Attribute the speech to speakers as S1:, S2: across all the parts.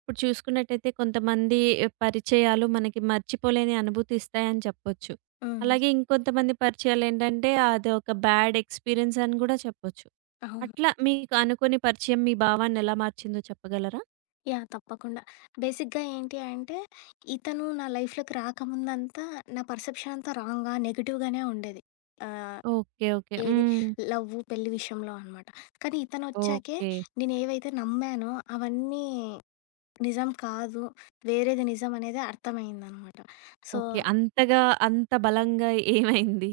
S1: ఇప్పుడు చూసుకున్నట్టయితే కొంతమంది పరిచయాలు మనకి మర్చిపోలేని అనుభూతి ఇస్తాయని చెప్పొచ్చు.
S2: హ్మ్.
S1: అలాగే ఇంకొంతమంది పరిచయాలేంటంటే అదొక బ్యాడ్ ఎక్స్‌పీరియన్స్ అని గూడా చెప్పొచ్చు.
S2: అవును.
S1: అట్లా మీకు అనుకోని పరిచయం మీ భావాన్ని ఎలా మార్చిందో చెప్పగలరా?
S2: తప్పకుండా. బేసిక్‌గా ఏంటి అంటే, ఇతను నా లైఫ్‌లోకి రాకముందంతా నా పర్సెప్షన్ అంతా రాంగ్‌గా, నెగెటివ్‌గానే ఉండేది. ఆహ్,
S1: ఓకే. ఓకే.
S2: ఏది
S1: హ్మ్.
S2: లవ్వు, పెళ్లి విషయంలో అనమాట. కానీ ఇతనొచ్చాకే
S1: ఓకే.
S2: నేనేవైతే నమ్మానో అవన్నీ నిజం కాదు, వేరేది నిజం అనేది అర్థమైందనమాట. So
S1: okay. అంతగా అంత బలంగా ఏమైంది?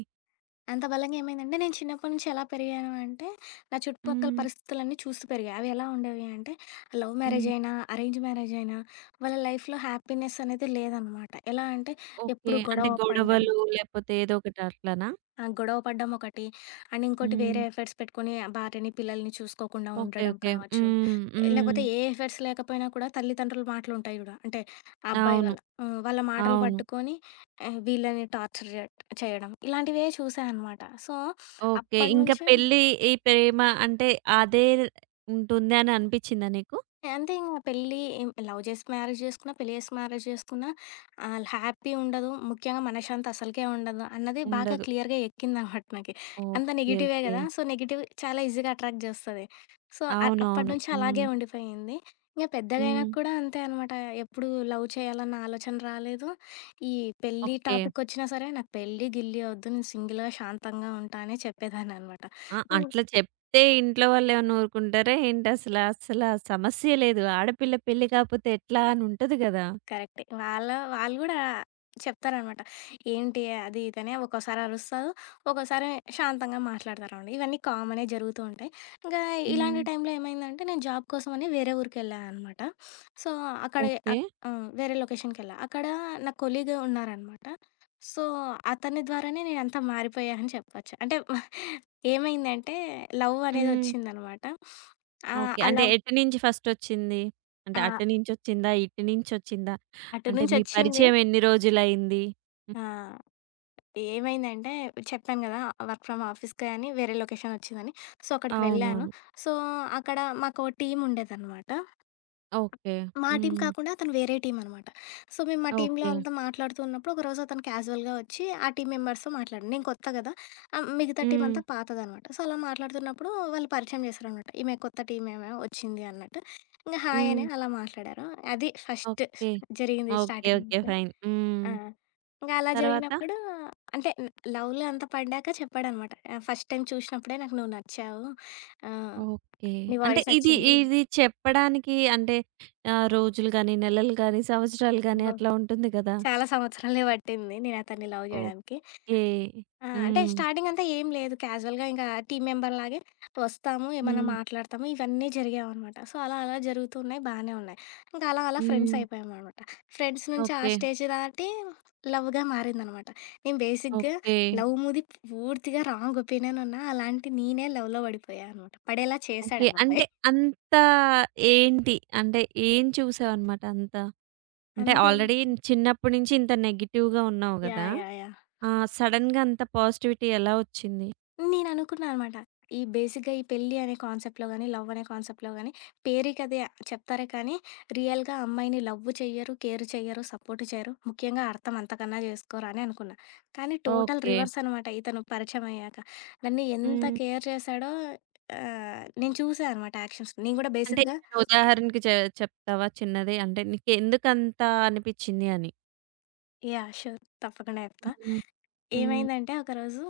S2: అంత బలంగా ఏమైందంటే, నేను చిన్నప్పటి నుంచి ఎలా పెరిగాను అంటే, నా చుట్టుపక్కల
S1: హ్మ్.
S2: పరిస్థితులన్నీ చూస్తూ పెరిగా. అవి ఎలా ఉండేవి అంటే, లవ్ మ్యారేజ్
S1: హ్మ్.
S2: అయినా, అరేంజ్ మ్యారేజ్ అయినా, వాళ్ళ లైఫ్‌లో హ్యాపీనెస్ అనేది లేదనమాట. ఎలా అంటే,
S1: ఓకే.
S2: ఎప్పుడు
S1: అంటే
S2: గొడవ పడ్డం.
S1: గొడవలు లేపోతే ఏదో ఒకటి అట్లనా?
S2: గొడవ పడ్డం ఒకటి. అండ్ ఇంకోటి
S1: హ్మ్.
S2: వేరే ఎఫర్ట్స్ పెట్టుకొని భార్యని, పిల్లల్ని చూసుకోకుండా
S1: ఓకే.
S2: ఉండడం
S1: ఓకే.
S2: కావచ్చు.
S1: హ్మ్. హ్మ్.
S2: లేకపోతే ఏ ఎఫర్ట్స్ లేకపోయినా కూడా తల్లిదండ్రుల మాటలుంటాయి చూడు. అంటే ఆ అబ్బాయి
S1: అవును.
S2: వాళ్ళ వాళ్ళ మాటలు
S1: అవును.
S2: పట్టుకొని వీళ్ళని టార్చర్ జే చేయడం. ఇలాంటివే చూసా అనమాట. So,
S1: okay. ఇంక
S2: అప్పటినుంచి
S1: పెళ్లి ఈ ప్రేమ అంటే అదే ఉంటుంది అని అనిపిచ్చిందా నీకు?
S2: అంతే ఇంగ పెళ్లి ఏం లవ్ చేసి మ్యారేజ్ చేసుకున్నా, పెళ్లి చేసి మ్యారేజ్ చేసుకున్నా ఆల్ హ్యాపీ ఉండదు. ముఖ్యంగా మనశ్శాంతి అసలుకే ఉండదు అన్నది బాగా
S1: ఉండదు.
S2: క్లియర్‌గా ఎక్కిందనమాట నాకి. అంతా
S1: ఓకే.
S2: నెగెటివే
S1: ఓకే.
S2: గదా! సో, నెగెటివ్ చాలా ఈజీగా అట్రాక్ట్ జేస్తది. సో, అ హ్మ్.
S1: అవునవును.
S2: అప్పటినుంచి
S1: హ్మ్.
S2: అలాగే ఉండిపోయింది. ఇంగ
S1: హ్మ్.
S2: పెద్దగయినాక కూడా అంతే అనమాట. ఎప్పుడు లవ్ చేయాలన్న ఆలోచన రాలేదు. ఈ పెళ్లి
S1: ఓకే.
S2: టాపికొచ్చినా సరే నాకు పెళ్లి, గిల్లి ఒద్దు. నేను సింగిల్‌గా శాంతంగా ఉంటా అనే చెప్పేదాన్ననమాట.
S1: ఆ!
S2: ఇం
S1: అట్లా చెప్తే ఇంట్లో వాళ్ళేమన్నా ఊరుకుంటారా ఏంటి అసల? అసలా సమస్యే లేదు. ఆడపిల్ల పెళ్లి కాపోతే ఎట్లా అని ఉంటది గదా!
S2: కరెక్టే. వాళ్ళు గూడా చెప్తారనమాట. ఏంటి అది ఇదని ఒక్కోసారి అరుస్తారు. ఒక్కోసారి శాంతంగా మాట్లాడతారనమాట. ఇవన్నీ కామనే జరుగుతూ ఉంటాయి. ఇంకా
S1: హ్మ్.
S2: ఇలాంటి టైంలో ఏమైందంటే నేను జాబ్ కోసమని వేరే ఊరికెళ్ళా అనమాట. సో, అక్కడ
S1: ఓకే.
S2: అక్ హ్మ్. వేరే లొకేషన్‌కెళ్ళా. అక్కడ నా కొలీగ్ ఉన్నారనమాట. సో, అతని ద్వారానే నేనంతా మారిపోయా అని చెప్పొచ్చు. అంటే ఏమైందంటే లవ్
S1: హ్మ్.
S2: అనేదొచ్చిందనమాట.
S1: ఓకే.
S2: ఆ
S1: అంటే
S2: లవ్
S1: ఎటు నుంచి ఫస్టొచ్చింది? అంటే
S2: ఆ!
S1: అటు నుంచొచ్చిందా? ఇటు నుంచొచ్చిందా?
S2: అటు
S1: అంటే మీ
S2: నుంచొచ్చింది.
S1: పరిచయం ఎన్ని రోజులయింది? హ్మ్.
S2: ఆ! ఏమైందంటే చెప్పాను కదా! వర్క్ ఫ్రమ్ ఆఫీస్‌కే అని వేరే లొకేషన్ వచ్చిందని. సో, అక్కడికి వెళ్ళాను.
S1: అవునవును.
S2: సో, అక్కడ మాకో టీమ్ ఉండేదనమాట.
S1: ఓకే.
S2: మా టీమ్
S1: హ్మ్.
S2: కాకుండా అతను వేరే టీమ్ అనమాట. సో, మేము మా టీమ్‌లో
S1: ఓకే.
S2: అంతా మాట్లాడుతూ ఉన్నప్పుడు ఒకరోజు అతను క్యాజువల్‌గా వచ్చి ఆ టీమ్ మెంబర్స్‌తో మాట్లాడాడు. నేను కొత్త కదా! మిగతా టీమ్
S1: హ్మ్.
S2: అంతా పాతదనమాట. సో, అలా మాట్లాడుతున్నప్పుడు వాళ్ళు పరిచయం చేశారనమాట. ఈమె కొత్త టీమ్ ఆమె వచ్చింది అన్నట్టు. ఇంక హాయ్
S1: హ్మ్.
S2: అని అలా మాట్లాడారు. అది ఫస్ట్
S1: ఓకే.
S2: జరిగింది
S1: ఓకే.
S2: స్టార్టింగ్.
S1: ఓకే. ఫైన్. హ్మ్.
S2: ఆ! ఇంక అలా
S1: తర్వాత?
S2: జరిగినప్పుడు అంటే లవ్‌లో అంతా పడ్డాక చెప్పాడనమాట. ఫస్ట్ టైమ్ చూసినప్పుడే నాకు నువ్వు నచ్చావు. ఆహ్,
S1: ఓకే.
S2: నీ
S1: అంటే
S2: వాయిస్
S1: ఇది
S2: నచ్చింది.
S1: ఇది చెప్పడానికి అంటే రోజులు గాని, నెలలు గాని, సంవత్సరాలు గాని
S2: అబ్బో!
S1: అట్లా ఉంటుంది కదా!
S2: చాలా సంవత్సరాలే పట్టింది నేను అతన్ని లవ్
S1: ఓకే.
S2: జేయడానికి. అంటే
S1: హ్మ్.
S2: స్టార్టింగ్ అంతా ఏం లేదు. క్యాజువల్‌గా ఇంకా టీమ్ మెంబర్‌లాగే వస్తాము, ఏమన్నా
S1: హ్మ్.
S2: మాట్లాడతాము, ఇవన్నీ జరిగావనమాట. సో, అలా అలా జరుగుతున్నాయి బానే ఉన్నాయి. ఇంకా అలా అలా ఫ్రెండ్స్
S1: హ్మ్.
S2: అయిపోయామనమాట. ఫ్రెండ్స్ నుంచి ఆ
S1: ఓకే.
S2: స్టేజ్ దాటి లవ్‌గా మారిందనమాట. నేను బేసిక్‌గా
S1: ఓకే.
S2: లవ్ మూది పూర్తిగా రాంగ్ ఒపీనియన్ ఉన్నా, అలాంటి నేనే లవ్‌లో పడిపోయా అనమాట. పడేలా చేశాడు
S1: ఓకే.
S2: ఆ
S1: అంటే
S2: అబ్బాయి.
S1: అంత ఏంటి? అంటే ఏం చూసావనమాట అంత? అంటే
S2: అంతే.
S1: ఆల్రెడీ చిన్నప్పటి నుంచి ఇంత నెగెటివ్‌గా ఉన్నావు గదా!
S2: యాహ్! యాహ్! యాహ్!
S1: సడెన్‌గా అంత పాజిటివిటీ ఎలా వచ్చింది?
S2: నేననుకున్నా అనమాట. ఈ బేసిక్‌గా ఈ పెళ్లి అనే కాన్సెప్ట్‌లో గాని, లవ్ అనే కాన్సెప్ట్‌లో గాని పేరుకదే చెప్తారే కానీ, రియల్‌గా అమ్మాయిని లవ్ చెయ్యరు, కేర్ చెయ్యరు, సపోర్ట్ చెయ్యరు. ముఖ్యంగా అర్థం అంతకన్నా జేసుకోరు అని అనుకున్నా. కానీ టోటల్
S1: ఓకే.
S2: రివర్స్ అనమాట ఇతను పరిచయమయ్యాక. నన్ను ఎంత
S1: హ్మ్.
S2: కేర్ చేశాడో నేను చూసా అనమాట యాక్షన్స్. నేను గూడా
S1: అంటే
S2: బేసిక్‌గా
S1: ఏదైనా ఉదాహరణకి చెప్తావా చిన్నది? అంటే నీకెందుకంత అనిపిచ్చింది అని?
S2: యాహ్! షూర్. తప్పకుండా చెప్తా.
S1: హ్మ్. హ్మ్.
S2: ఏమైందంటే ఒకరోజు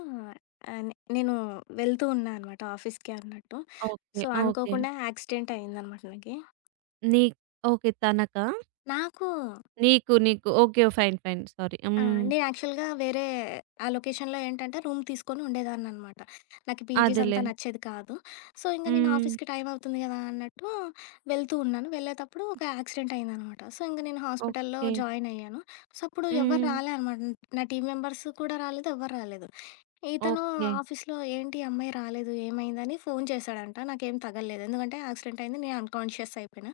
S2: ఆహ్, నే నేను వెళ్తూ ఉన్నా అనమాట ఆఫీస్‌కి అన్నట్టు.
S1: ఓకే.
S2: So,
S1: okay.
S2: అనుకోకుండా యాక్సిడెంట్ అయిందనమాట నాకి.
S1: నీ ఓకే. తనకా?
S2: నాకు
S1: నీకు నీకు. ఓకే. ఫైన్. ఫైన్. సారీ. హ్మ్.
S2: నేను యాక్చువల్‌గా వేరే ఆ లొకేషన్‌లో ఏంటంటే రూమ్ తీసుకొని ఉండేదాన్ననమాట. నాకు పీజీస్
S1: అదేలే.
S2: అంతా నచ్చేది కాదు. సో, ఇంక నేను
S1: హ్మ్.
S2: ఆఫీస్‌కి టైం అవుతుంది కదా అన్నట్టు వెళ్తూ ఉన్నాను. వెళ్ళేతప్పుడు ఒక యాక్సిడెంట్ అయిందనమాట. సో, ఇంక నేను హాస్పిటల్‌లో
S1: ఓకే.
S2: జాయిన్ అయ్యాను. సో, అప్పుడు ఎవరు
S1: హ్మ్.
S2: రాలే అనమాట. నా టీమ్ మెంబర్స్ కూడా రాలేదు, ఎవ్వరు రాలేదు. ఇతను
S1: ఓకే.
S2: ఆఫీస్‌లో ఏంటి ఈ అమ్మాయి రాలేదు, ఏమైందని ఫోన్ చేశాడంట. నాకేం తగలలేదు. ఎందుకంటే యాక్సిడెంట్ అయింది. నేను అన్‌కాన్షియస్ అయిపోయినా.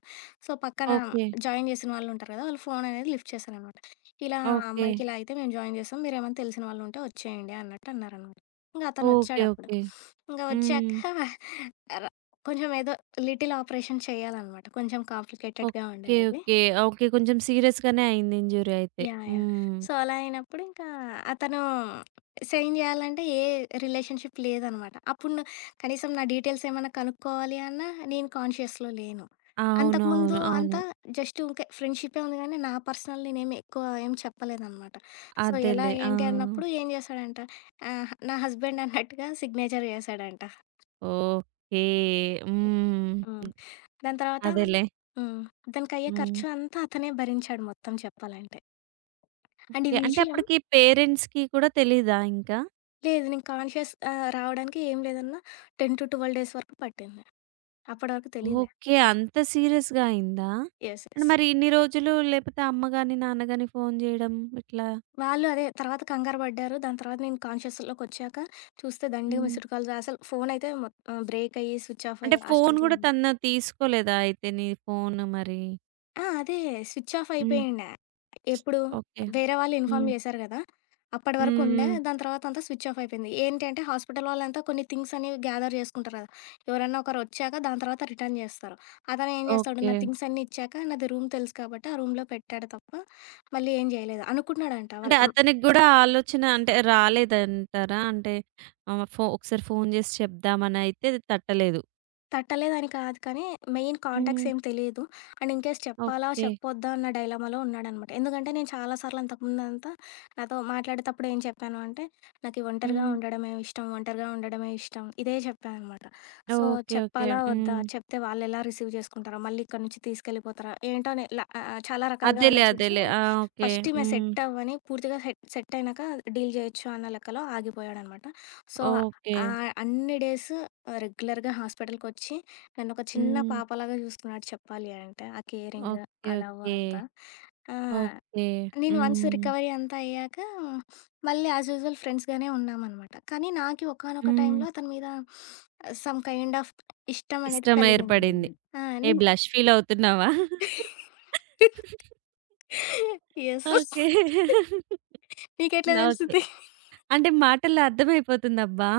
S2: సో, పక్కన
S1: ఓకే.
S2: జాయిన్ చేసిన వాళ్ళుంటారు కదా! వాళ్ళు ఫోన్ అనేది లిఫ్ట్ చేశారనమాట. ఇలా ఆ
S1: ఓకే.
S2: అమ్మాయికి ఇలా అయితే మేము జాయిన్ చేసాం. మీరేమన్నా తెలిసిన వాళ్ళుంటే వచ్చేయండి అన్నట్టు అన్నారనమాట. ఇంక
S1: ఓకే.
S2: అతనొచ్చాడప్పుడు.
S1: ఓకే.
S2: ఇంక వచ్చాక
S1: హ్మ్.
S2: ర కొంచెం ఏదో లిటిల్ ఆపరేషన్ చేయాలనమాట. కొంచెం కాంప్లికేటెడ్‌గా ఉండే
S1: ఓకే.
S2: అది.
S1: ఓకే. ఓకే. కొంచెం సీరియస్‌గానే అయింది ఇంజ్యూరీ అయితే.
S2: యాహ్! యాహ్!
S1: హ్మ్.
S2: సో, అలా అయినప్పుడు ఇంకా అతను సైన్ జేయాలంటే ఏ రిలేషన్‌షిప్ లేదనమాట. అప్పుడు కనీసం నా డీటెయిల్స్ ఏమన్నా కనుక్కోవాలి అన్నా నేను కాన్షియస్‌లో లేను. అంతకుముందు
S1: అవునవును. అవును.
S2: అంతా జస్ట్ ఊకే ఫ్రెండ్‌షిప్పే ఉంది గానీ, నా పర్సనల్ నేనేమి ఎక్కువ ఏం చెప్పలేదనమాట. సో, ఎలా
S1: అదేలే. ఆ!
S2: ఏంటి అన్నప్పుడు ఏం జేశాడంట నా హస్బెండ్ అన్నట్టుగా సిగ్నేచర్ జేశాడంట.
S1: ఓకే. హ్మ్.
S2: హ్మ్. దాని తర్వాత
S1: అదేలే.
S2: హ్మ్. దానికయ్యే
S1: హ్మ్.
S2: ఖర్చు అంతా అతనే భరించాడు మొత్తం చెప్పాలంటే. అండ్ ఈ
S1: ఓకే. అంటే
S2: విషయం
S1: అప్పటికి పేరెంట్స్‌కి కూడా తెలీదా ఇంకా?
S2: లేదు. నేను కాన్షియస్ రావడానికి ఏం లేదన్నా 10-12 డేస్ వరకు పట్టింది. అప్పటి వరకు తెలీలే.
S1: ఓకే. అంత సీరియస్‌గా అయిందా?
S2: యెస్.
S1: అంటే
S2: యెస్.
S1: మరి ఇన్ని రోజులు లేపోతే అమ్మ గాని, నాన్న గాని ఫోను జేయడం ఇట్లా?
S2: వాళ్ళు అదే తర్వాత కంగారు పడ్డారు. దాని తర్వాత నేను కాన్షియస్‌లోకొచ్చాక చూస్తే దండిగా
S1: హ్మ్.
S2: మిస్డ్ కాల్స్ అసలు ఫోనయితే బ్రేక్ అయ్యి స్విచ్ ఆఫ్
S1: అంటే
S2: అయ్యి ఆ
S1: ఫోను
S2: స్టేజ్‌లో
S1: గూడా
S2: ఉంది.
S1: తను తీసుకోలేదా అయితే నీ ఫోను మరి?
S2: అదే స్విచ్ ఆఫ్
S1: హ్మ్.
S2: అయిపోయిండా. ఎప్పుడు?
S1: ఓకే.
S2: వేరే వాళ్ళు ఇన్ఫార్మ్
S1: హ్మ్.
S2: చేశారు గదా! అప్పటి వరకు
S1: హ్మ్.
S2: ఉండే.
S1: హ్మ్.
S2: దాని తర్వాత అంతా స్విచ్ ఆఫ్ అయిపోయింది. ఏంటి అంటే హాస్పిటల్ వాళ్ళంతా కొన్ని థింగ్స్ అనేవి గ్యాదర్ చేసుకుంటారు గదా! ఎవరన్నా ఒకరొచ్చాక దాని తర్వాత రిటర్న్ చేస్తారు. అతను ఏం చేస్తాడు
S1: ఓకే.
S2: నా థింగ్స్ అన్నీ ఇచ్చాక నాది రూమ్ తెలుసు కాబట్టి ఆ రూమ్‌లో పెట్టాడు తప్ప మళ్ళీ ఏం చేయలేదు. అనుకున్నాడంట
S1: అంటే
S2: వాళ్ళు
S1: అతనికి గూడా ఆలోచన అంటే రాలేదంటారా? అంటే ఆహ్, ఫో ఒకసారి ఫోను జేసి చెప్దామనయితే తట్టలేదు.
S2: తట్టలేదని కాదు కానీ, మెయిన్ కాంటాక్ట్స్
S1: హ్మ్.
S2: ఏం తెలీదు. అండ్ ఇన్‌కేస్ చెప్పాలా?
S1: ఓకే.
S2: చెప్పొద్దా? అన్న డైలమాలో ఉన్నాడనమాట. ఎందుకంటే నేను చాలా సార్లు అంతకుముందంతా నాతో మాట్లాడేటప్పుడు ఏం చెప్పాను అంటే, "నాకు ఈ ఒంటరిగా
S1: హ్మ్.
S2: ఉండడమే ఇష్టం. ఒంటరిగా ఉండడమే ఇష్టం." ఇదే చెప్పాను అనమాట. So,
S1: okay. ఓకే.
S2: చెప్పాలా? వద్దా?
S1: హ్మ్.
S2: చెప్తే వాళ్ళెలా రిసీవ్ చేసుకుంటారో? మళ్ళీ ఇక్కడి నుంచి తీసుకెళ్ళిపోతారా? ఏంటో అని ఇలా ఆహ్, ఆహ్, చాలా రకాలుగా
S1: అదేలే.
S2: ఆలోచించి
S1: అదేలే. ఆ! ఓకే.
S2: ఫస్ట్ ఈమె
S1: హ్మ్.
S2: సెట్ అవ్వని, పూర్తిగా సెట్ సెట్ అయినాక డీల్ చేయొచ్చు అన్న లెక్కలో ఆగిపోయాడనమాట. So,
S1: okay.
S2: అన్ని డేస్ రెగ్యులర్‌గా హాస్పిటల్‌కొచ్చి నన్నొక చిన్న
S1: హ్మ్.
S2: పాపలాగా చూసుకున్నాడు చెప్పాలి అంటే. ఆ కేరింగ్,
S1: ఓకే.
S2: ఆ లవ్
S1: ఓకే.
S2: అంతా. ఆ!
S1: ఓకే.
S2: నేను వన్స్
S1: హ్మ్.
S2: రికవరీ అంతా అయ్యాక మళ్ళీ యాజ్ యూజువల్ ఫ్రెండ్స్‌గానే ఉన్నామనమాట. కానీ నాకి ఒకానొక
S1: హ్మ్.
S2: టైంలో అతని మీద సమ్ కైండ్ ఆఫ్ ఇష్టం అనేది
S1: ఇష్టం
S2: కలిగింది.
S1: ఏర్పడింది.
S2: ఆ!
S1: ఏ
S2: నేను
S1: బ్లష్ ఫీల్ అవుతున్నావా?
S2: యెస్.
S1: ఓకే.
S2: నీకెట్లా
S1: ఓకే.
S2: తెలిసింది?
S1: అంటే మాటల్లో అర్థమైపోతుందబ్బా!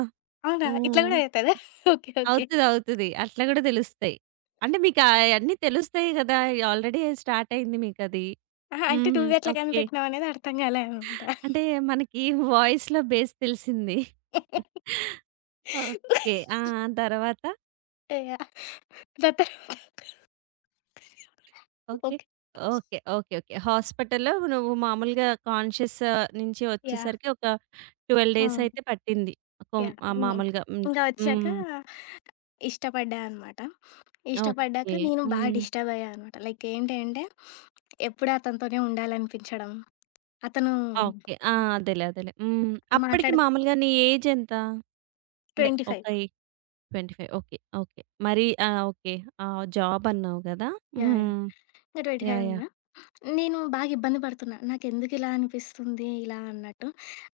S2: అవునా? ఇట్లా
S1: హ్మ్.
S2: గూడా అయితదా? ఓకే. ఓకే.
S1: అవుతది. అవుతది. అట్లా గూడా తెలుస్తాయి. అంటే మీకు ఆయన్నీ తెలుస్తాయి గదా! ఆల్రెడీ స్టార్ట్ అయింది మీకది.
S2: అహా! అంటే
S1: హ్మ్.
S2: నువ్వెట్లా
S1: ఓకే.
S2: కనిపెట్టినావనేది అర్థం కాలే అనమాట.
S1: అంటే మనకి వాయిస్‌లో బేస్ తెలిసింది. ఓకే. ఆ! తర్వాత?
S2: యాహ్! దాని తర్వాత
S1: okay.
S2: Okay.
S1: Okay. Okay. Okay. హాస్పిటల్‌లో నువ్వు మామూలుగా కాన్షియస్ నుంచి
S2: యాహ్!
S1: వచ్చేసరికి ఒక 12
S2: ఆ!
S1: డేస్ అయితే పట్టింది.
S2: యాహ్!
S1: మామూలుగా. హ్మ్.
S2: ఇంక వచ్చాక
S1: హ్మ్.
S2: ఇష్టపడ్డా అనమాట. ఇష్టపడ్డాక
S1: ఓకే.
S2: నేను బాగా
S1: హ్మ్.
S2: డిస్టర్బ్ అయ్యా అనమాట. లైక్ ఏంటి అంటే, ఎప్పుడు అతనితోనే ఉండాలనిపించడం. అతను
S1: ఓకే. ఆ! అదేలే. అదేలే. హ్మ్. అప్పటికి
S2: మాట్లాడ
S1: మామూలుగా నీ ఏజ్ ఎంత? అంటే
S2: 25
S1: ఒక
S2: యాహ్!
S1: ఎ 25 ఓకే. ఓకే. మరి ఆ! ఓకే. ఆ! జాబ్ అన్నావు గదా!
S2: యాహ్!
S1: హ్మ్.
S2: నేను
S1: యాహ్!
S2: 25
S1: యాహ్!
S2: ఉన్నా. నేను బాగా ఇబ్బంది పడుతున్నా. నాకెందుకిలా అనిపిస్తుంది ఇలా అన్నట్టు.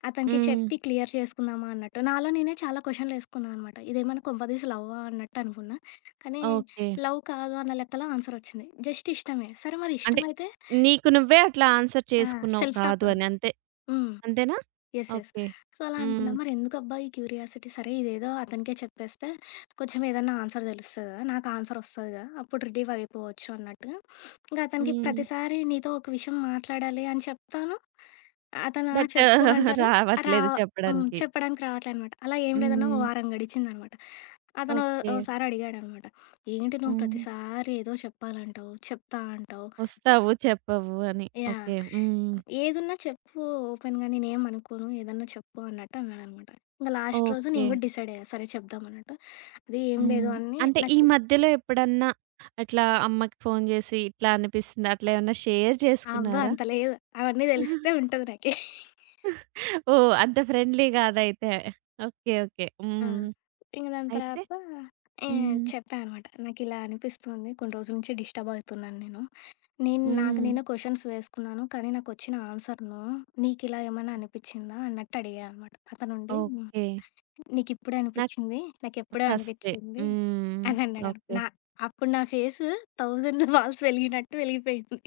S2: అతనికి
S1: హ్మ్.
S2: చెప్పి క్లియర్ చేసుకుందామా అన్నట్టు. నాలో నేనే చాలా క్వెషన్‌లేసుకున్నా అనమాట. ఇదేమన్నా కొంపదీసి లవ్వా అన్నట్టు అనుకున్నా. కానీ
S1: ఓకే.
S2: లవ్ కాదు అన్న లెక్కలో ఆన్సరొచ్చింది. జస్ట్ ఇష్టమే. సరే మరి
S1: అంటే
S2: ఇష్టమైతే
S1: నీకు నువ్వే అట్లా ఆన్సర్
S2: ఆ!
S1: చేసుకున్నావు
S2: సెల్ఫ్ టాక్
S1: కాదు అని. అంతే.
S2: హ్మ్.
S1: అంతేనా?
S2: యెస్. యెస్.
S1: ఓకే.
S2: సో, అలా
S1: హ్మ్.
S2: అనుకున్నా. మరెందుకబ్బా ఈ క్యూరియాసిటీ? సరే ఇదేదో అతనికే చెప్పేస్తే కొంచెం ఏదన్నా ఆన్సర్ తెలుస్తది గదా! నాకు ఆన్సర్ వస్తది గదా! అప్పుడు రిలీవ్ అయిపోవచ్చు అన్నట్టుగా. ఇంకా అతనికి
S1: హ్మ్.
S2: ప్రతిసారి నీతో ఒక విషయం మాట్లాడాలి అని చెప్తాను. అతను ఆ!
S1: బట్
S2: చెప్పు అంటారు. రా
S1: రావట్లేదు
S2: హ్మ్.
S1: చెప్పడానికి.
S2: చెప్పడానికి రావట్లేదనమాట. అలా ఏం లేదన్నా ఓ
S1: హ్మ్.
S2: వారం గడిచిందనమాట. అతను ఓ-
S1: ఓకే.
S2: ఓసారి అడిగాడనమాట. ఏంటి నువ్వు
S1: హ్మ్.
S2: ప్రతిసారి ఏదో చెప్పాలంటావు, చెప్తా అంటావు.
S1: వస్తావు చెప్పవు అని.
S2: యాహ్!
S1: ఓకే. హ్మ్.
S2: ఏదున్నా చెప్పు ఓపెన్‌గా నేనేమనుకోను. ఏదన్నా చెప్పు అన్నట్టు అన్నాడనమాట. ఇంక లాస్ట్ రోజు
S1: ఓకే.
S2: నేను గూడా డిసైడ్ అయ్యా. సరే చెప్దాం అన్నట్టు. అది ఏం
S1: హ్మ్.
S2: లేదు అని
S1: అంటే ఈ
S2: నాకు
S1: మధ్యలో ఎప్పుడన్నా అట్లా అమ్మకి ఫోను జేసి ఇట్లా అనిపిస్తుంది అట్లా ఏమన్నా షేర్
S2: ఆ అబ్బా!
S1: చేసుకున్నారా?
S2: అంత లేదు. అవన్నీ తెలిస్తే ఉంటది నాకి.
S1: ఓహ్! అంత ఫ్రెండ్లీ గాదైతే. ఓకే. ఓకే.
S2: ఆ!
S1: హ్మ్.
S2: ఇంక దాని
S1: అయితే?
S2: తర్వాత
S1: హ్మ్.
S2: చెప్పా అనమాట. నాకిలా అనిపిస్తుంది. కొన్ని రోజుల నుంచి డిస్టర్బ్ అవుతున్నాను నేను. నేను నాకు
S1: హ్మ్.
S2: నేనే క్వెషన్స్ వేసుకున్నాను. కానీ నాకొచ్చిన ఆన్సర్ నో. నీకిలా ఏమైనా అనిపిచ్చిందా అన్నట్టు అడిగా అనమాట. అతనుండి
S1: ఓకే.
S2: నీకిప్పుడు అనిపిచ్చింది. నాకెప్పుడో
S1: ఫస్టే.
S2: అనిపిచ్చింది"
S1: హ్మ్.
S2: అని అన్నాడను.
S1: ఓకే.
S2: అప్పుడు నా ఫేసు 1000 వాల్స్ వెలిగినట్టు వెలిగిపోయింది.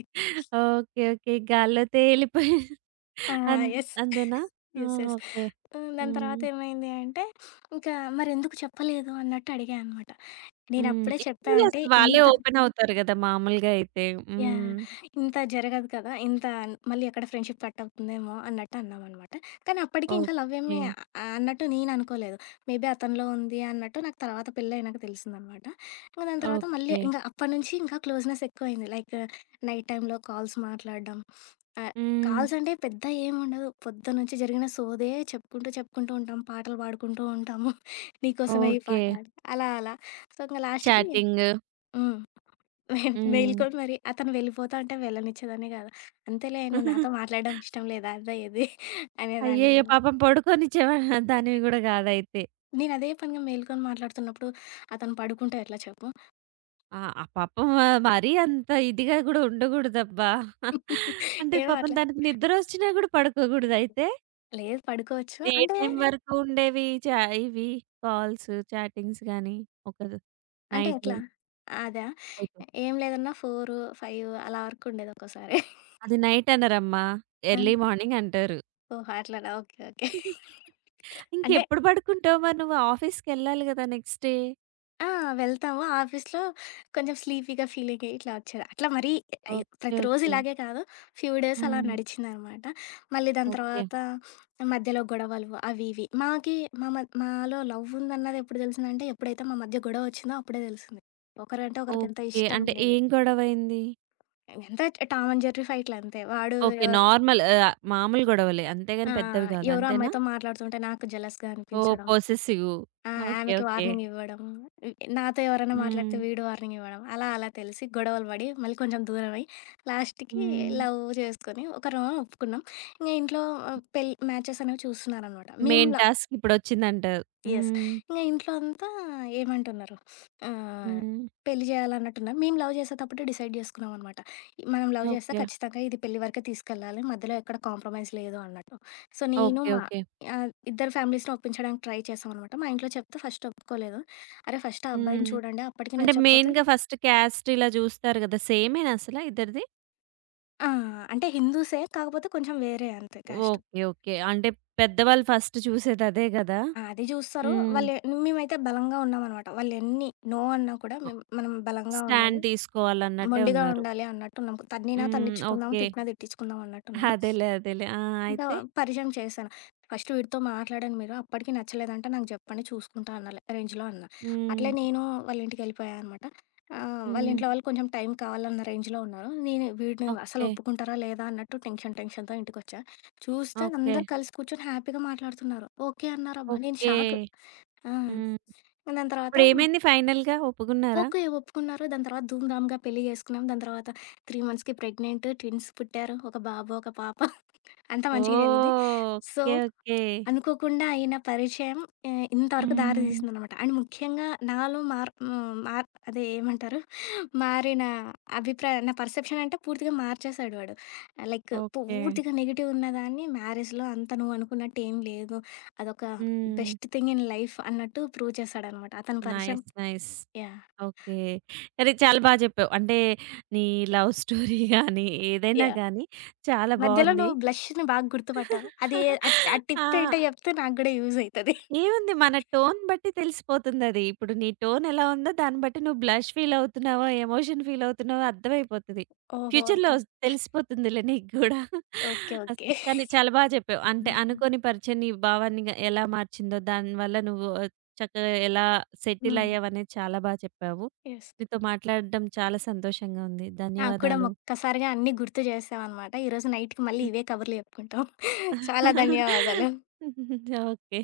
S1: ఓకే. ఓకే. గాల్లో తేలిపోయి
S2: ఆ!
S1: అన్
S2: యెస్.
S1: అంతేనా? ఆ!
S2: యెస్.
S1: ఓకే.
S2: దాని
S1: హ్మ్.
S2: తర్వాత ఏమైంది అంటే, ఇంకా మరెందుకు చెప్పలేదు అన్నట్టు అడిగా అనమాట.
S1: హ్మ్.
S2: నేనప్పుడే చెప్పా
S1: ఇంటర్వ్యూలో
S2: అంటే
S1: అసలు వాళ్ళే
S2: ఇంత
S1: ఓపెన్ అవుతారు గదా! మామూలుగా అయితే.
S2: యాహ్!
S1: హ్మ్.
S2: ఇంత జరగదు కదా! ఇంత మళ్ళీ ఎక్కడ ఫ్రెండ్‌షిప్ కట్ అవుతుందేమో అన్నట్టు అన్నామనమాట. కానీ అప్పటికి ఇంకా లవ్
S1: ఓకే.
S2: ఏమి అన్నట్టు నేను అనుకోలేదు. మేబీ అతనిలో ఉంది అన్నట్టు నాకు తర్వాత పెళ్లయినాక తెలిసిందనమాట. ఇంక దాని తర్వాత మళ్ళీ
S1: ఓకే.
S2: ఇంక అప్పటినుంచి ఇంకా క్లోజ్‌నెస్ ఎక్కువైంది. లైక్ నైట్ టైమ్‌లో కాల్స్ మాట్లాడడం. ఆహ్,
S1: హ్మ్.
S2: కాల్స్ అంటే పెద్ద ఏముండదు. పొద్దున్నుంచి జరిగిన సోదే చెప్పుకుంటూ, చెప్పుకుంటూ ఉంటాం. పాటలు పాడుకుంటూ ఉంటాము. నీకోసమే ఈ అవును.
S1: ఓకే.
S2: పాట అలా అలా. సో, ఇంక లాస్ట్‌కి
S1: చాటింగ్.
S2: హ్మ్.
S1: హ్మ్.
S2: మేలుకొని మరి అతను వెళ్ళిపోతా అంటే వెళ్ళనిచ్చేదాన్ని కాదు. "అంతేలే నువ్వు నాతో మాట్లాడడం ఇష్టం లేదా అదా ఇది"
S1: అయ్యయ్యో!
S2: అనేదాన్ననమాట.
S1: పాపం పడుకోనిచ్చేవా దానివి గూడా గాదైతే.
S2: నేను అదే పనిగా మేలుకొని మాట్లాడుతున్నప్పుడు అతను పడుకుంటే ఎట్లా చెప్పు?
S1: ఆ! ఆ పాపం మరీ అంత ఇదిగా గూడా ఉండగూడదబ్బా! అంటే
S2: ఏమో
S1: పాపం
S2: అట్లా
S1: దానికి నిద్రొచ్చినా గూడా పడుకోగూడదైతే?
S2: లేదు పడుకోవచ్చు.
S1: ఏ
S2: అంటే
S1: టైం వరకు ఉండేవి చా ఇవి కాల్స్, చాటింగ్స్ గాని? ఒక
S2: అంటే
S1: నైట్
S2: ఎట్లా? అదా?
S1: అయితే
S2: ఏం లేదన్నా 4, 5 అలా వరకు ఉండేది ఒక్కోసారి.
S1: అది నైట్ అనరమ్మా.
S2: ఆ!
S1: ఎర్లీ మార్నింగ్ అంటారు.
S2: ఓహో! అట్లానా ఓకే. ఓకే. అంటే
S1: ఇంకెప్పుడు పడుకుంటావు మరి నువ్వు? ఆఫీస్‌కెళ్ళాలి గదా నెక్స్ట్ డే.
S2: ఆ! వెళ్తాము. ఆఫీస్‌లో కొంచెం స్లీపీగా ఫీలింగ్ ఇట్లా వచ్చేది. అట్లా మరీ
S1: ఓకే.
S2: ప్రతిరోజు
S1: ఓకే.
S2: ఇలాగే కాదు. ఫ్యూ డేస్ అలా
S1: హ్మ్.
S2: నడిచిందనమాట. మళ్ళీ దాని
S1: ఓకే.
S2: తర్వాత మధ్యలో గొడవలు అవి ఇవి. మాకి మా మ మాలో లవ్ ఉందన్నది ఎప్పుడు తెలిసిందంటే, ఎప్పుడైతే మా మధ్య గొడవ వచ్చిందో అప్పుడే తెలిసింది. ఒకరంటే ఒకరికెంత
S1: ఓకే.
S2: ఇష్టం
S1: అంటే
S2: లేదు.
S1: ఏం గొడవైంది?
S2: ఎంత టామ్ అండ్ జెర్రీ ఫైట్‌లంతే. వాడు
S1: ఓకే.
S2: ఎవరు
S1: నార్మల్ మామూలు గొడవలే.
S2: ఆ!
S1: అంతేగాని పెద్దవి కాదు.
S2: ఎవరో
S1: అంతేనా?
S2: అమ్మాయితో మాట్లాడుతుంటే నాకు జెలస్‌గా
S1: ఓహ్!
S2: అనిపించడం.
S1: పొసెసివ్.
S2: ఆ!
S1: ఓకే.
S2: ఆమెకి
S1: ఓకే.
S2: వార్నింగ్ ఇవ్వడం. ఇ నాతో ఎవరైనా
S1: హ్మ్.
S2: మాట్లాడితే వీడు వార్నింగ్ ఇవ్వడం. అలా అలా తెలిసి గొడవలు పడి, మళ్ళీ కొంచెం దూరమై, లాస్ట్‌కి
S1: హ్మ్.
S2: లవ్ చేసుకొని ఒకరం ఒప్పుకున్నాం. ఇంగ ఇంట్లో ఆహ్, పెళ్ మ్యాచెస్ అనేవి చూస్తున్నారనమాట. మేము
S1: మెయిన్
S2: ల
S1: టాస్క్ ఇప్పుడొచ్చిందంటారు.
S2: యెస్.
S1: హ్మ్.
S2: ఇంగ ఇంట్లో అంతా ఏమంటున్నారు, ఆహ్,
S1: హ్మ్.
S2: పెళ్లి చేయాలన్నట్టున్నారు. మేము లవ్ చేసేటప్పుడే డిసైడ్ చేసుకున్నామనమాట. మనం లవ్ చేస్తే
S1: ఓకే.
S2: ఖచ్చితంగా ఇది పెళ్లి వరకే తీసుకెళ్ళాలి. మధ్యలో ఎక్కడ కాంప్రమైజ్ లేదు అన్నట్టు. సో, నేను
S1: ఓకే.
S2: మా
S1: ఓకే.
S2: ఓకే. ఇద్దరు ఫ్యామిలీస్‌ని ఒప్పించడానికి ట్రై చేశామనమాట. మా ఇంట్లో చెప్తే ఫస్ట్ ఒప్పుకోలేదు. అరే! ఫస్ట్ ఆ అబ్బాయిని
S1: హ్మ్.
S2: చూడండి. అప్పటికి
S1: అంటే
S2: నచ్చకపోతే
S1: మెయిన్‌గా ఫస్ట్ క్యాస్ట్ ఇలా చూస్తారు గదా! సేమేనా అసలా ఇద్దరిది?
S2: ఆ! అంటే హిందూసే. కాకపోతే కొంచెం వేరే అంతే క్యాస్ట్.
S1: ఓకే. ఓకే. అంటే పెద్దవాళ్ళు ఫస్ట్ చూసేదదే గదా!
S2: అది చూస్తారు.
S1: హ్మ్.
S2: మేమైతే బలంగా ఉన్నామనమాట. వాళ్ళెన్ని నో అన్నా కూడా
S1: ఒ
S2: మేము మనం బలంగా ఉండాలి.
S1: స్టాండ్ తీసుకోవాలన్నట్టే
S2: మొండిగా
S1: ఉన్నారు.
S2: ఉండాలి అన్నట్టున్నాం. తన్నినా
S1: హ్మ్.
S2: తన్నించుకుందాం,
S1: ఓకే.
S2: తిట్టినా తిట్టించుకుందాం అన్నట్టున్నాం.
S1: అదేలే. అదేలే. ఆ!
S2: ఇంకా
S1: అయితే?
S2: పరిచయం చేశాను. "ఫస్ట్ వీడితో మాట్లాడండి మీరు, అప్పటికి నచ్చలేదంటే నాకు చెప్పండి చూసుకుంటా" అన్న లే రేంజ్‌లో అన్నా. అట్లే
S1: హ్మ్.
S2: నేను వాళ్ళ ఇంటికెళ్ళిపోయా అనమాట. వాళ్ళ
S1: హ్మ్.
S2: ఇంట్లో వాళ్ళు కొంచెం టైం కావాలన్న రేంజ్‌లో ఉన్నారు. నేను వీడిని అసలు
S1: ఓకే.
S2: ఒప్పుకుంటారా లేదా అన్నట్టు టెన్షన్‌తో ఇంటికొచ్చా. చూస్తే
S1: ఓకే.
S2: అందరూ కలిసి కూర్చొని హ్యాపీగా మాట్లాడుతున్నారు. ఓకే అన్నారబ్బా! నేను
S1: ఓకే.
S2: షాక్. ఆ!
S1: హ్మ్.
S2: దాని తర్వాత
S1: ఇప్పుడేమైంది ఫైనల్‌గా ఒప్పుకున్నారా?
S2: ఓకే. ఒప్పుకున్నారు. దాని తర్వాత ధూమ్ ధామ్‌గా పెళ్లి చేసుకున్నాం. దాని తర్వాత 3 మంత్స్‌కి ప్రెగ్నెంట్. ట్విన్స్ పుట్టారు. ఒక బాబు, ఒక పాప. అంతా మంచిగా జరిగింది.
S1: ఓహ్!
S2: So,
S1: okay. ఓకే.
S2: అనుకోకుండా అయిన పరిచయం ఇంతవరకు దారి
S1: హ్మ్.
S2: తీసిందనమాట. అండ్ ముఖ్యంగా నాలో మార్ హ్మ్, మార్ అదే ఏమంటారు? మారిన అభిప్రాయం నా పర్సెప్షన్ అంటే పూర్తిగా మార్చేసాడు వాడు. Like
S1: okay.
S2: పూర్తిగా నెగెటివ్ ఉన్నదాన్ని మ్యారేజ్‌లో అంత నువ్వు అనుకున్నట్టు ఏం లేదు. అదొక
S1: హ్మ్.
S2: బెస్ట్ థింగ్ ఇన్ లైఫ్ అన్నట్టు ప్రూవ్ చేశాడనమాట. అతని పరిచయం
S1: నైస్. నైస్.
S2: యాహ్!
S1: ఓకే. అది చాలా బా జెప్పావు. అంటే నీ లవ్ స్టోరీ గాని, ఏదైనా
S2: యాహ్!
S1: గాని చాలా
S2: మధ్యలో
S1: బావుంది.
S2: నువ్వు బ్లష్‌ని బాగా గుర్తుపట్టావు. అది ఏ- ఆ ఆ టిప్
S1: ఆ!
S2: ఏంటో చెప్తే నాకు గూడా యూజ్ అయితది.
S1: ఏముంది మన టోన్ బట్టి తెలిసిపోతుందది. ఇప్పుడు నీ టోన్ ఎలా ఉందో దాన్ని బట్టి నువ్వు బ్లష్ ఫీల్ అవుతున్నావో, ఎమోషన్ ఫీల్ అవుతున్నావో అర్థమైపోతది.
S2: ఓహో!
S1: ఫ్యూచర్‌లో
S2: అట్లా.
S1: తెలిసిపోతుందిలే నీకు గూడా.
S2: ఓకే.
S1: అస్
S2: ఓకే.
S1: కానీ చాలా బా చెప్పావు. అంటే అనుకోని పరిచయం నీ భావాన్ని ఎలా మార్చిందో, దానివల్ల నువ్వు చక్కగా ఎలా సెటిల్
S2: హ్మ్.
S1: అయ్యావనేది చాలా బా చెప్పావు.
S2: యెస్.
S1: నీతో మాట్లాడడం చాలా సంతోషంగా ఉంది.
S2: నాకు కూడా
S1: ధన్యవాదాలు.
S2: ఒక్కసారిగా అన్నీ గుర్తు చేసావనమాట. ఈరోజు నైట్‌కి మళ్ళీ ఇవే కబుర్లు చెప్పుకుంటాం. చాలా ధన్యవాదాలు.
S1: ఓకే.